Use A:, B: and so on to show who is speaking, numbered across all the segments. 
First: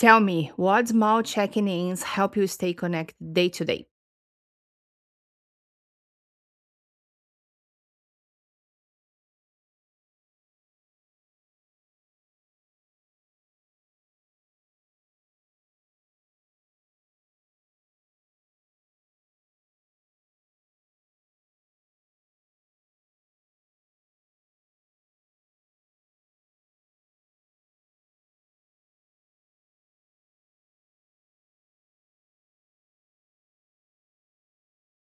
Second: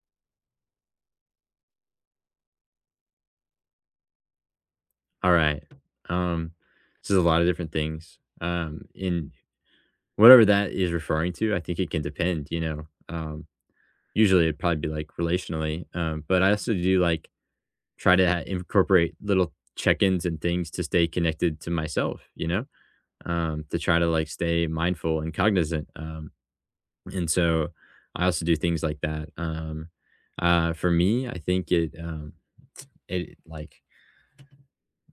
A: Tell me, what small checking ins help you stay connected day to day?
B: All right. Um, this is a lot of different things. In whatever that is referring to, I think it can depend, you know. Usually it'd probably be like relationally. But I also do like incorporate little check-ins and things to stay connected to myself, you know, to try to like stay mindful and cognizant. And so I also do things like that. For me, I think it.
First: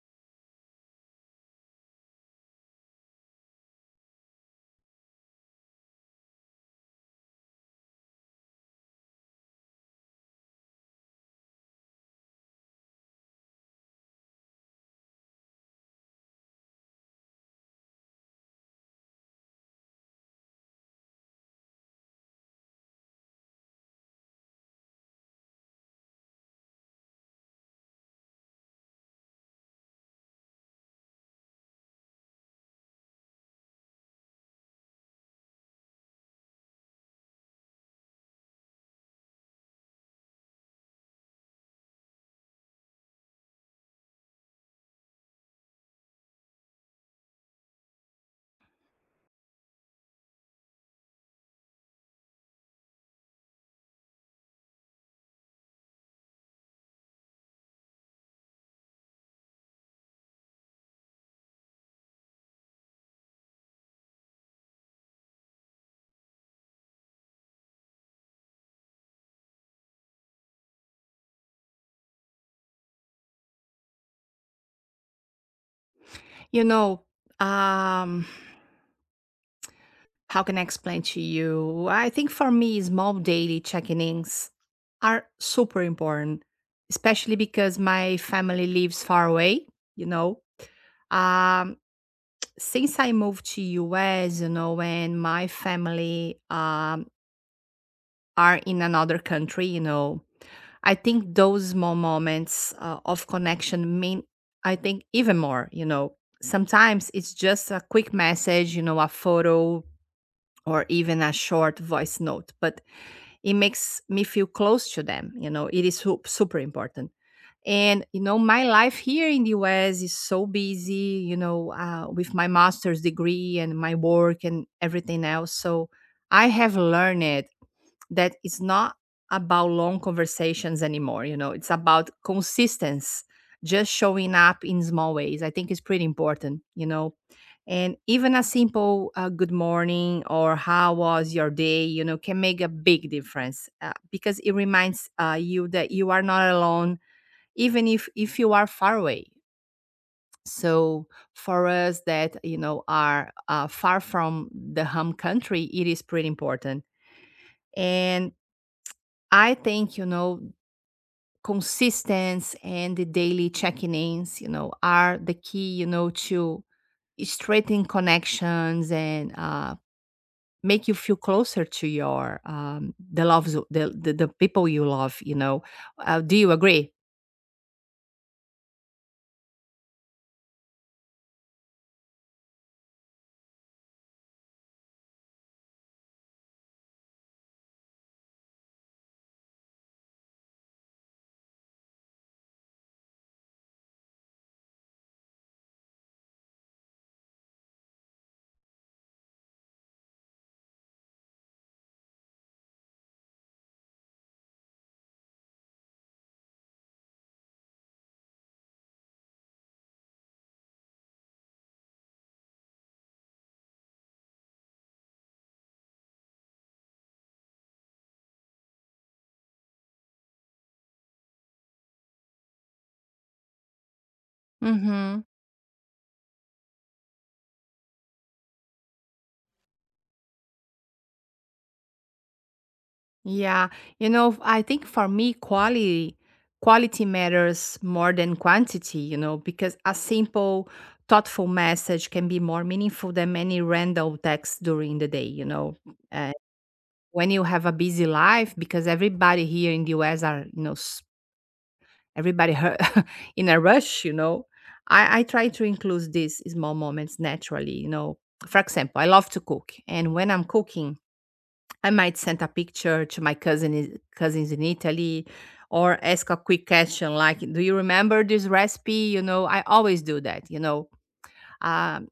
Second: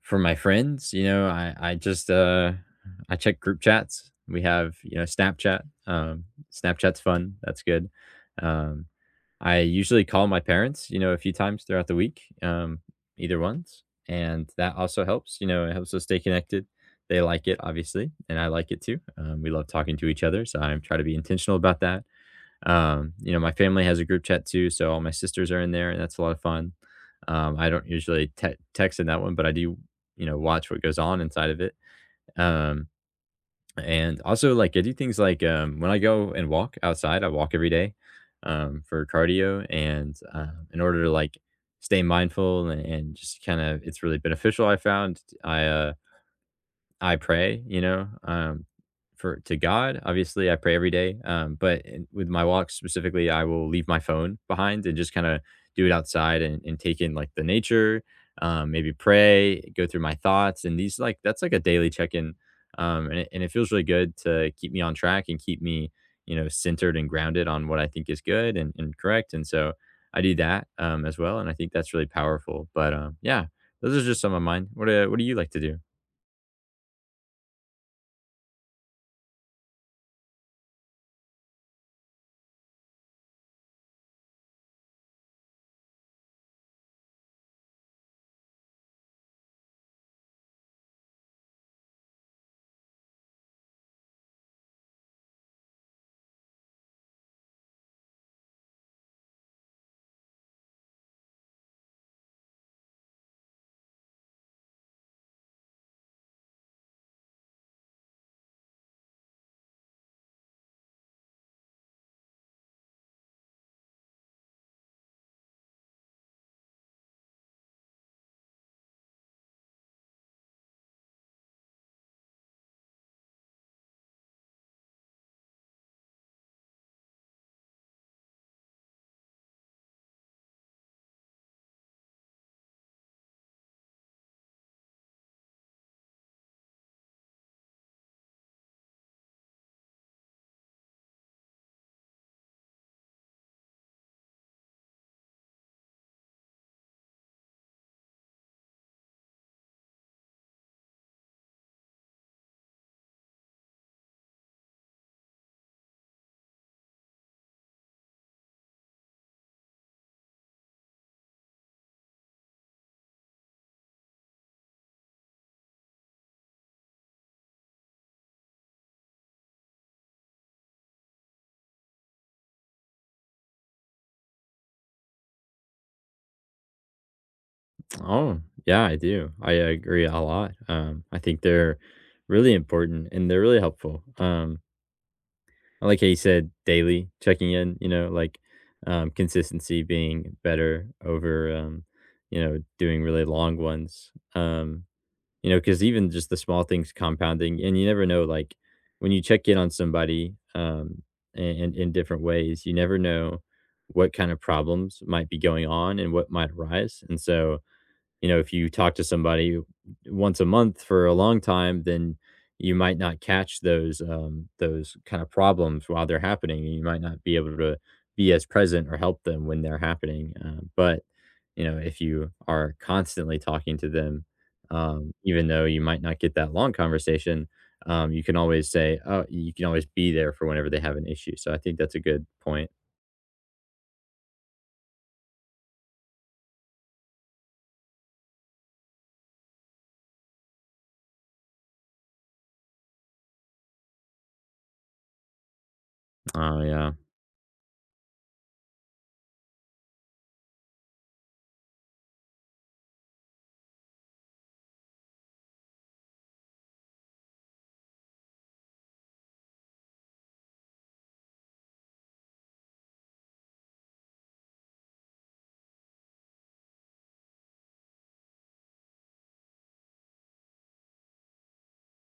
B: For my friends, you know, I just, I check group chats. We have, you know, Snapchat, Snapchat's fun, that's good. Um, I usually call my parents, you know, a few times throughout the week, either ones, and that also helps, you know, it helps us stay connected. They like it, obviously, and I like it too. We love talking to each other, so I'm try to be intentional about that. You know, my family has a group chat too, so all my sisters are in there, and that's a lot of fun. I don't usually text in that one, but I do, you know, watch what goes on inside of it. Um, and also, like, I do things like when I go and walk outside, I walk every day for cardio, and in order to like stay mindful and just kind of, it's really beneficial. I found I pray, you know, for to God. Obviously, I pray every day. With my walk specifically, I will leave my phone behind and just kind of do it outside and take in like the nature, maybe pray, go through my thoughts. And these like, that's like a daily check in. And it feels really good to keep me on track and keep me, you know, centered and grounded on what I think is good and correct. And so I do that as well. And I think that's really powerful. But Yeah, those are just some of mine. What do you like to do?
A: You know, um, how can I explain to you? I think for me, small daily checking ins are super important, especially because my family lives far away, you know. Um, since I moved to US, you know, and my family are in another country, you know. I think those small moments of connection mean, I think, even more, you know. Sometimes it's just a quick message, you know, a photo or even a short voice note, but it makes me feel close to them, you know. It is super important. And, you know, my life here in the US is so busy, you know, with my master's degree and my work and everything else. So I have learned that it's not about long conversations anymore, you know. It's about consistency, just showing up in small ways. I think it's pretty important, you know. And even a simple good morning or how was your day, you know, can make a big difference, because it reminds you that you are not alone, even if you are far away. So for us that, you know, are far from the home country, it is pretty important. And I think, you know, consistency and the daily checking ins, you know, are the key, you know, to straighten connections and, make you feel closer to your, the loves, the people you love, you know. Do you agree?
B: Oh, yeah, I do. I agree a lot. I think they're really important and they're really helpful. I like how you said daily checking in, you know, like consistency being better over, you know, doing really long ones. You know, because even just the small things compounding, and you never know, like when you check in on somebody and in different ways, you never know what kind of problems might be going on and what might arise. And so, you know, if you talk to somebody once a month for a long time, then you might not catch those kind of problems while they're happening, and you might not be able to be as present or help them when they're happening. But you know, if you are constantly talking to them,
A: Mm-hmm.
B: even though you might not get that long conversation, you can always say, "Oh, you can always be there for whenever they have an issue." So I think that's a good point.
A: Yeah, you know, I think for me, quality matters more than quantity, you know, because a simple, thoughtful message can be more meaningful than many random texts during the day, you know. Uh,
B: Oh yeah,
A: when you have a busy life, because everybody here in the US are, you know, everybody hu- in a rush, you know, I try to include these small moments naturally, you know. For example, I love to cook, and when I'm cooking, I might send a picture to my cousins in Italy or ask a quick question like, "Do you remember this recipe?" You know, I always do that. You know, um,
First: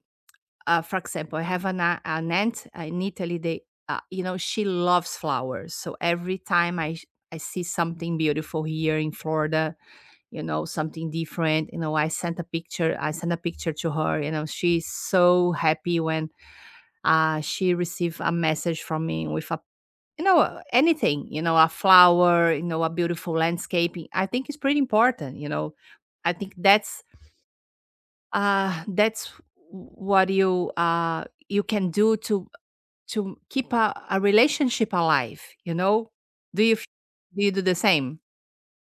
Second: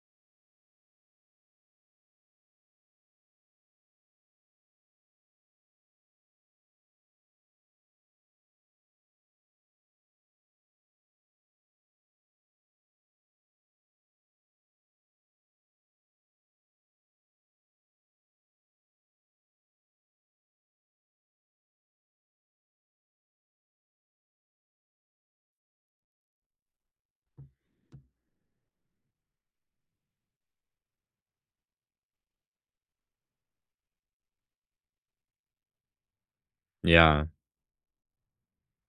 A: for example, I have an aunt in Italy. They, you know, she loves flowers. So every time I see something beautiful here in Florida, you know, something different. You know, I sent a picture. I sent a picture to her. You know, she's so happy when she received a message from me with a, you know, anything, you know, a flower, you know, a beautiful landscaping. I think it's pretty important, you know. I think that's what you can do to keep a relationship alive, you know? Do you f-
B: yeah.
A: do you do the same?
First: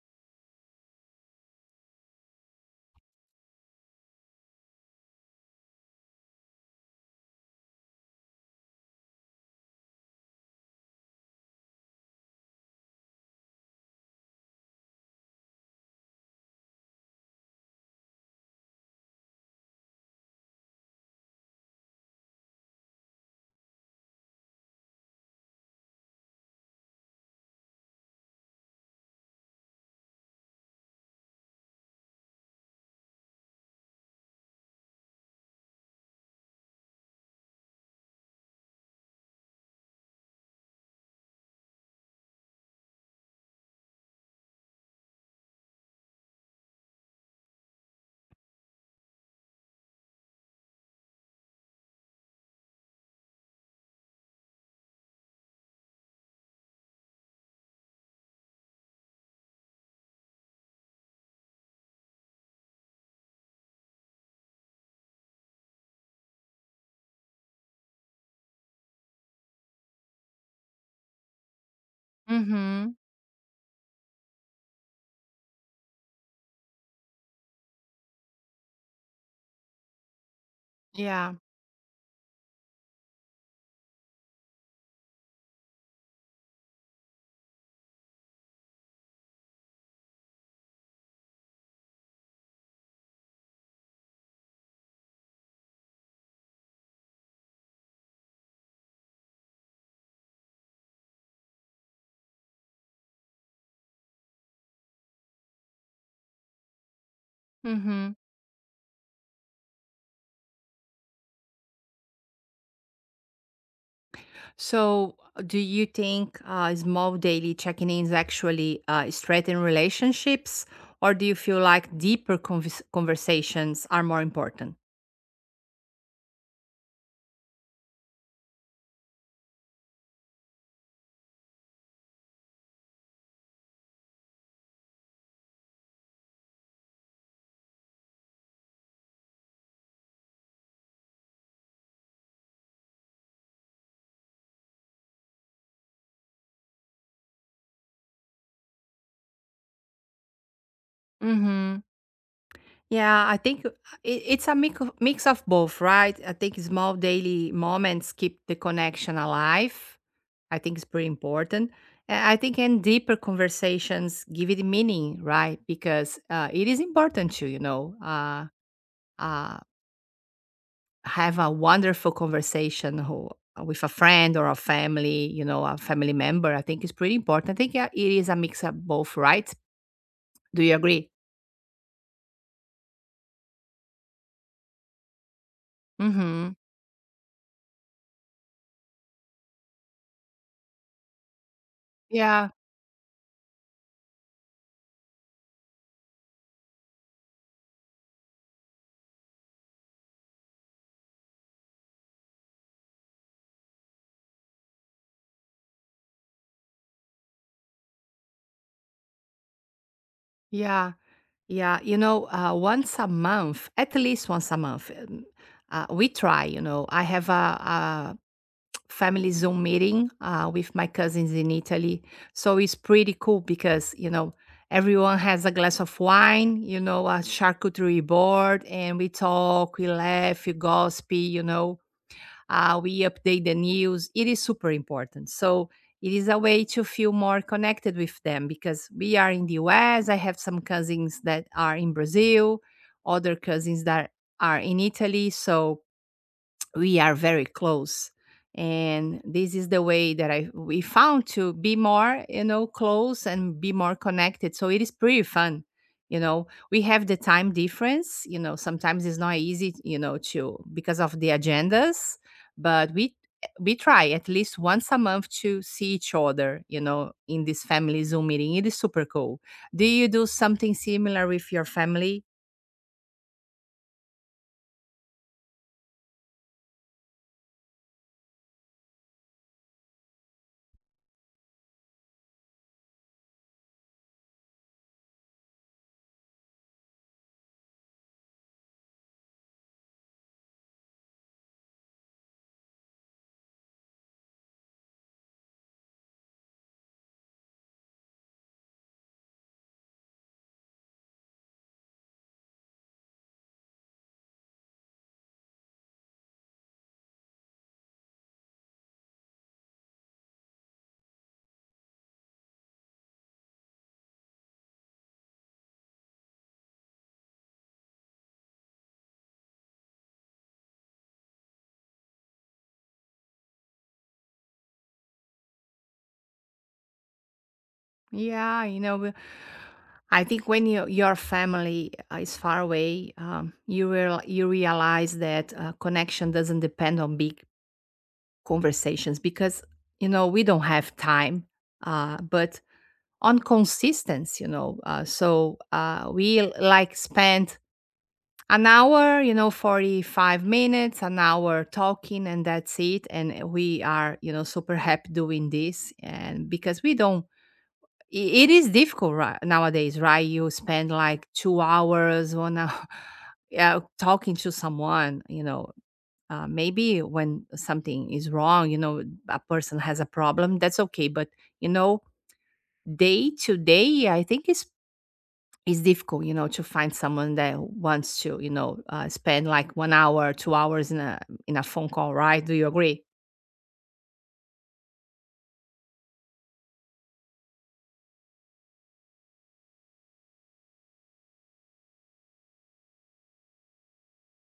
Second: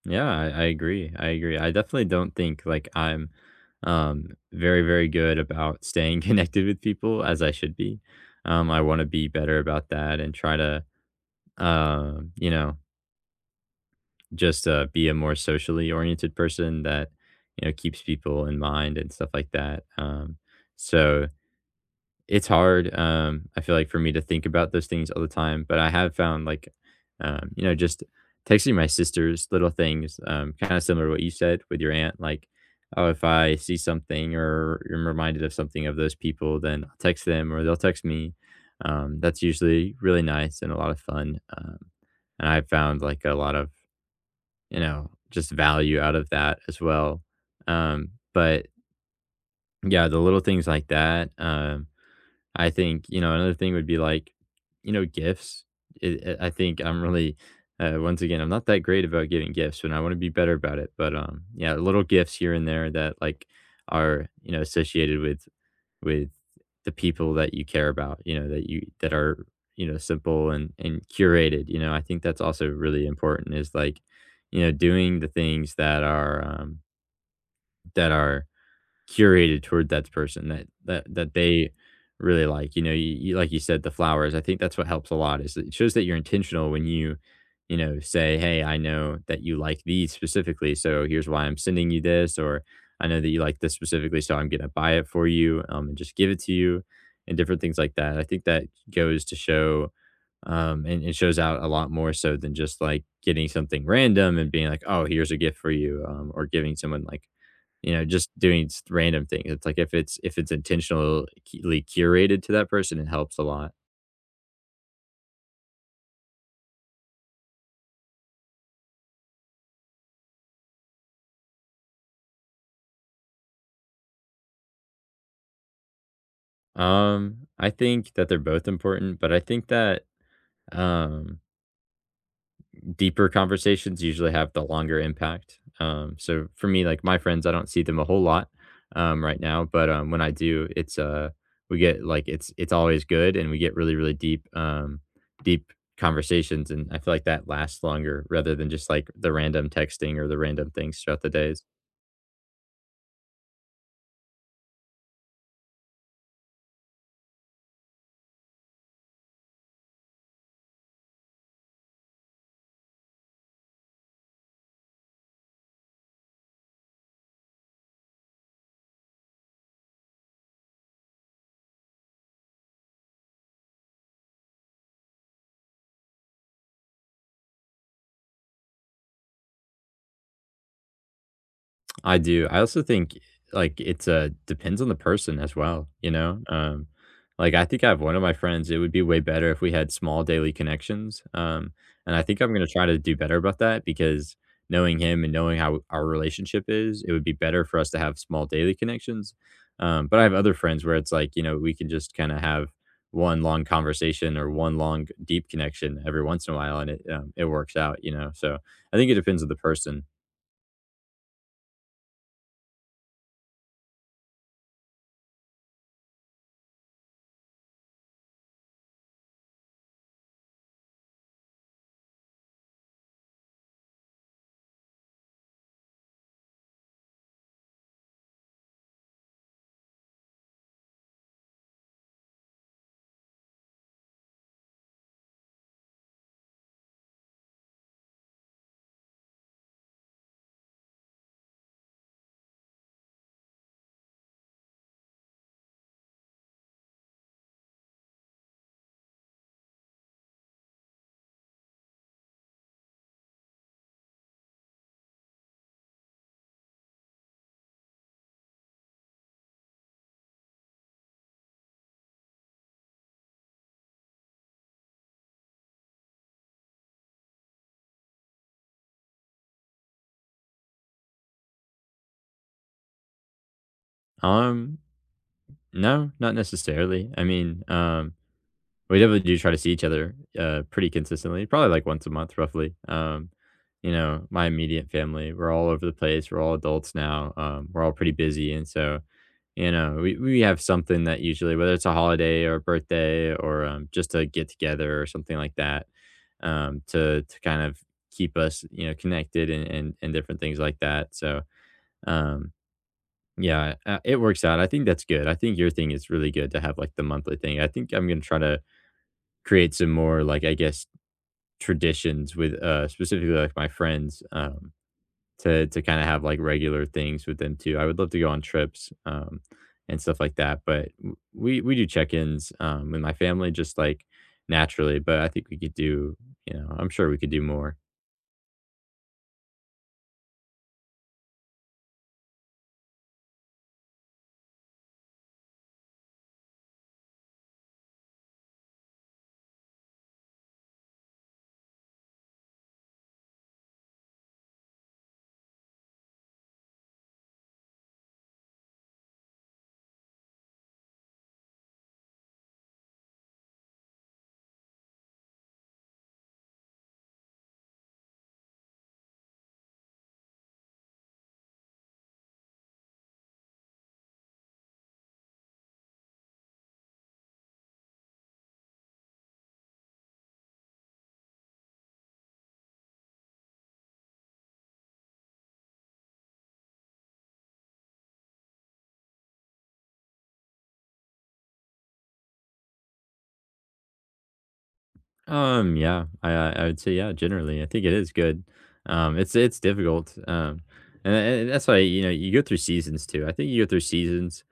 B: Yeah, I agree. I agree. I definitely don't think like I'm very, very good about staying connected with people as I should be. I want to be better about that and try to you know, just be a more socially oriented person that, you know, keeps people in mind and stuff like that. So it's hard, I feel like for me to think about those things all the time, but I have found, like, you know, just texting my sisters little things, kinda similar to what you said with your aunt, like, oh, if I see something or I am reminded of something of those people, then I'll text them or they'll text me. That's usually really nice and a lot of fun, and I found, like, a lot of, you know, just value out of that as well. But yeah, the little things like that, I think, you know, another thing would be like, you know, gifts. I think I'm really, once again, I'm not that great about giving gifts and I want to be better about it. But Yeah, little gifts here and there that like are, you know, associated with the people that you care about, you know, that you, that are, you know, simple and curated, you know, I think that's also
A: Mm-hmm.
B: really important is like, you know, doing the things that are, curated toward that person that that
A: Yeah.
B: that they really like. You know, you like you said, the flowers. I think that's what helps a lot. Is it shows that you're intentional when you know, say, "Hey, I know that you like these specifically, so here's why I'm sending you this," or "I know that you like this specifically, so I'm gonna buy it for you and just give it to you," and different things like that. I think that goes to show. And it shows out a lot more so than just like getting something random and being like, "Oh, here's a gift for you," or giving someone like you know,
A: Mm-hmm.
B: just doing s random things. It's like if it's intentionally curated to that person, it helps a lot.
A: So, do you think small daily checking ins actually strengthen relationships, or do you feel like deeper conversations are more important?
B: I think that they're both important, but I think that, um, deeper conversations usually have the longer impact. So for me, like, my friends, I don't see them a whole lot, right now, but, when I do, it's, we get, like it's always good, and we get really, really deep, deep conversations, and I feel like that lasts longer rather than just, like, the random texting or the random things throughout the days.
A: Mm-hmm. Yeah, I think it, it's a mix of both, right? I think small daily moments keep the connection alive. I think it's pretty important. And I think in deeper conversations give it meaning, right? Because it is important to, you know, uh, have a wonderful conversation with a friend or a family, you know, a family member. I think it's pretty important. I think, yeah, it is a mix of both, right? Do you agree?
B: I do. I also think, like, it's a depends on the person as well, you know?
A: Mm-hmm.
B: Like, I think I have one of my friends, it would be way better if we had small daily connections. And I think
A: Yeah,
B: I'm gonna try to do better about that because knowing him and knowing how our relationship is, it would be better for us to have small daily connections. But I have other friends where it's like, you know, we can just kind of have one long conversation or one long deep connection every once in a while, and it it works out, you know. So I think it depends on the person.
A: yeah. Yeah, you know, once a month, at least once a month, we try. You know, I have a family Zoom meeting with my cousins in Italy. So it's pretty cool because, you know, everyone has a glass of wine, you know, a charcuterie board, and we talk, we laugh, we gossip, you know, we update the news. It is super important. So it is a way to feel more connected with them because we are in the US. I have some cousins that are in Brazil, other cousins that are in Italy. So we are very close, and this is the way that I we found to be more, you know, close and be more connected, so it is pretty fun. You know, we have the time difference, you know. Sometimes it's not easy, you know, to because of the agendas, but we try at least once a month to see each other, you know, in this family Zoom meeting. It is super cool. Do you do something similar with your family?
B: Um, No, not necessarily. I mean, we definitely do try to see each other pretty consistently, probably like once a month, roughly. You know, my immediate family, we're all over the place. We're all adults now. We're all pretty busy, and so you know, we have something that usually, whether it's a holiday or a birthday or just a get together or something like that, to kind of keep us, you know, connected and and different things like that. So um yeah, it works out. I think that's good. I think your thing is really good to have like the monthly thing. I think I'm gonna try to create some more like I guess traditions with specifically like my friends to kind of have like regular things with them too. I would love to go on trips and stuff like that, but we do check-ins with my family just like naturally, but I think we could do, you know, I'm sure we could do more.
A: Yeah, you know, we- I think when you, your family is far away, you realize that connection doesn't depend on big conversations because, you know, we don't have time, but on consistency, you know. So like spend an hour, you know, 45 minutes, an hour talking, and that's it. And we are, you know, super happy doing this, and because we don't it is difficult right nowadays, right? You spend like 2 hours, 1 hour, yeah, talking to someone. You know, maybe when something is wrong, you know, a person has a problem. That's okay, but, you know, day to day, I think it's difficult, you know, to find someone that wants to, you know, spend like 1 hour, 2 hours in a phone call, right? Do you agree?
B: Yeah, I would say yeah, generally. I think it is good. It's difficult. And that's why, you know, you go through seasons too. I think you go through seasons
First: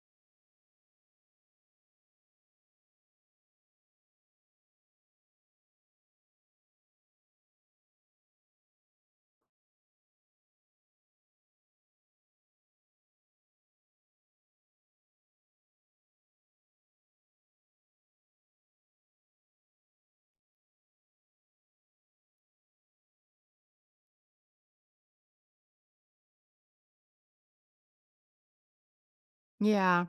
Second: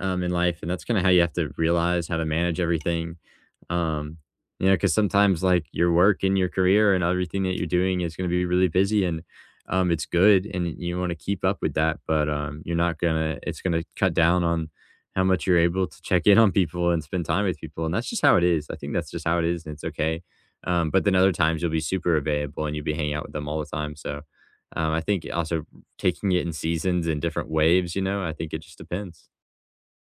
B: in life and that's kind of how you have to realize how to manage everything. Um, you know, because sometimes like your work and your career and everything that you're doing is going to be really busy and it's good and you want to keep up with that, but you're not gonna it's gonna cut down on how much you're able to check in on people and spend time with people. And that's just how it is. I think that's just how it is and it's okay but then other times you'll be super available and you'll be hanging out with them all the time. So I think also taking it in seasons and different waves, you know, I think it just depends.
A: Yeah.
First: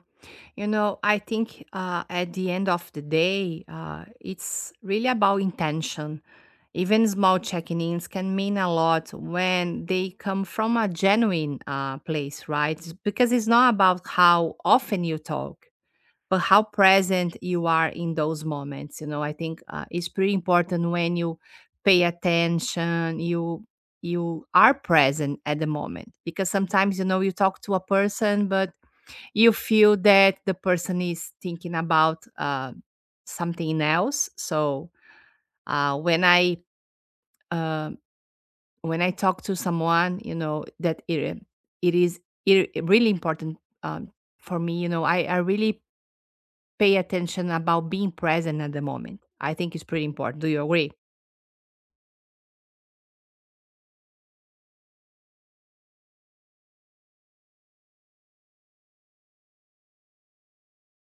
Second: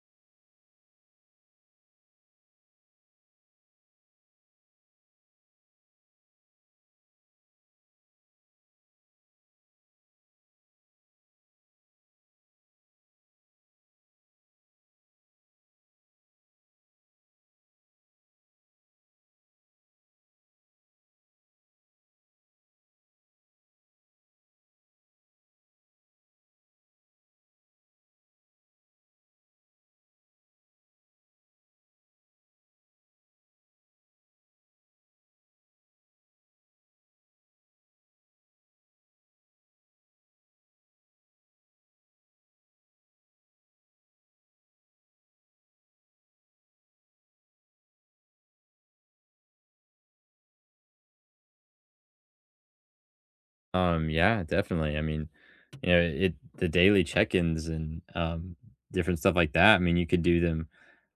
A: You know, I think at the end of the day, it's really about intention. Even small checking ins can mean a lot when they come from a genuine place, right? It's Because it's not about how often you talk, but how present you are in those moments. You know, I think it's pretty important when you pay attention, you are present at the moment, because sometimes, you know, you talk to a person but you feel that the person is thinking about something else. So uh, when I uh, when I talk to someone, you know that it is, it really important, um, for me. You know, I really pay attention about being present at the moment. I think it's pretty important. Do you agree?
B: Yeah, definitely. I mean, you know, it the daily check-ins and different stuff like that. I mean, you could do them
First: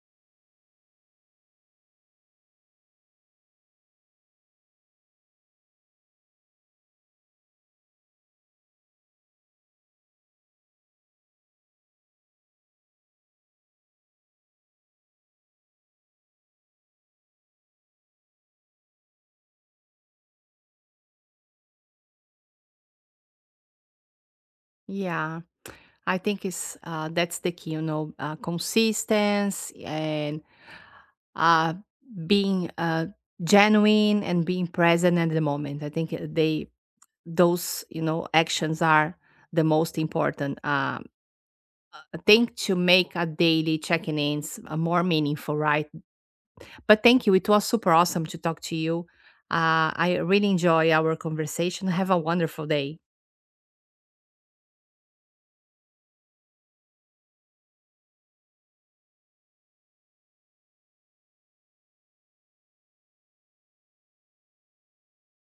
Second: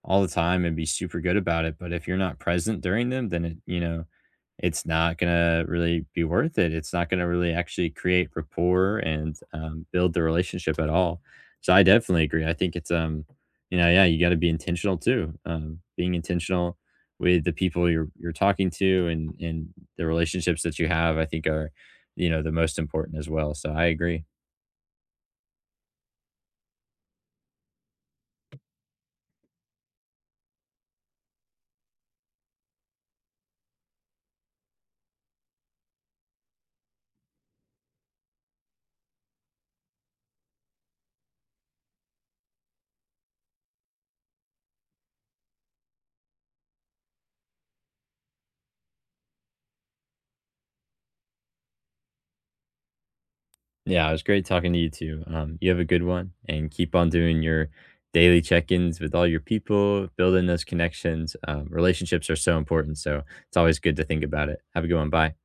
B: all the time and be super good about it, but if you're not present during them, then it, you know, it's not gonna really be worth it. It's not gonna really actually create rapport and build the relationship at all. So I definitely agree. I think it's you know, yeah, you got to be intentional too. Being intentional with the people you're talking to and the relationships that you have, I think are you know, the most important as well. So I agree.
A: Yeah, I think it's that's the key. You know, consistency and, uh, being genuine and being present at the moment. I think they those, you know, actions are the most important. I think to make a daily checking ins more meaningful, right? But thank you. It was super awesome to talk to you. I really enjoy our conversation. Have a wonderful day.
B: Yeah, it was great talking to you too. You have a good one and keep on doing your daily check ins with all your people, building those connections. Relationships are so important. So it's always good to think about it. Have a good one. Bye.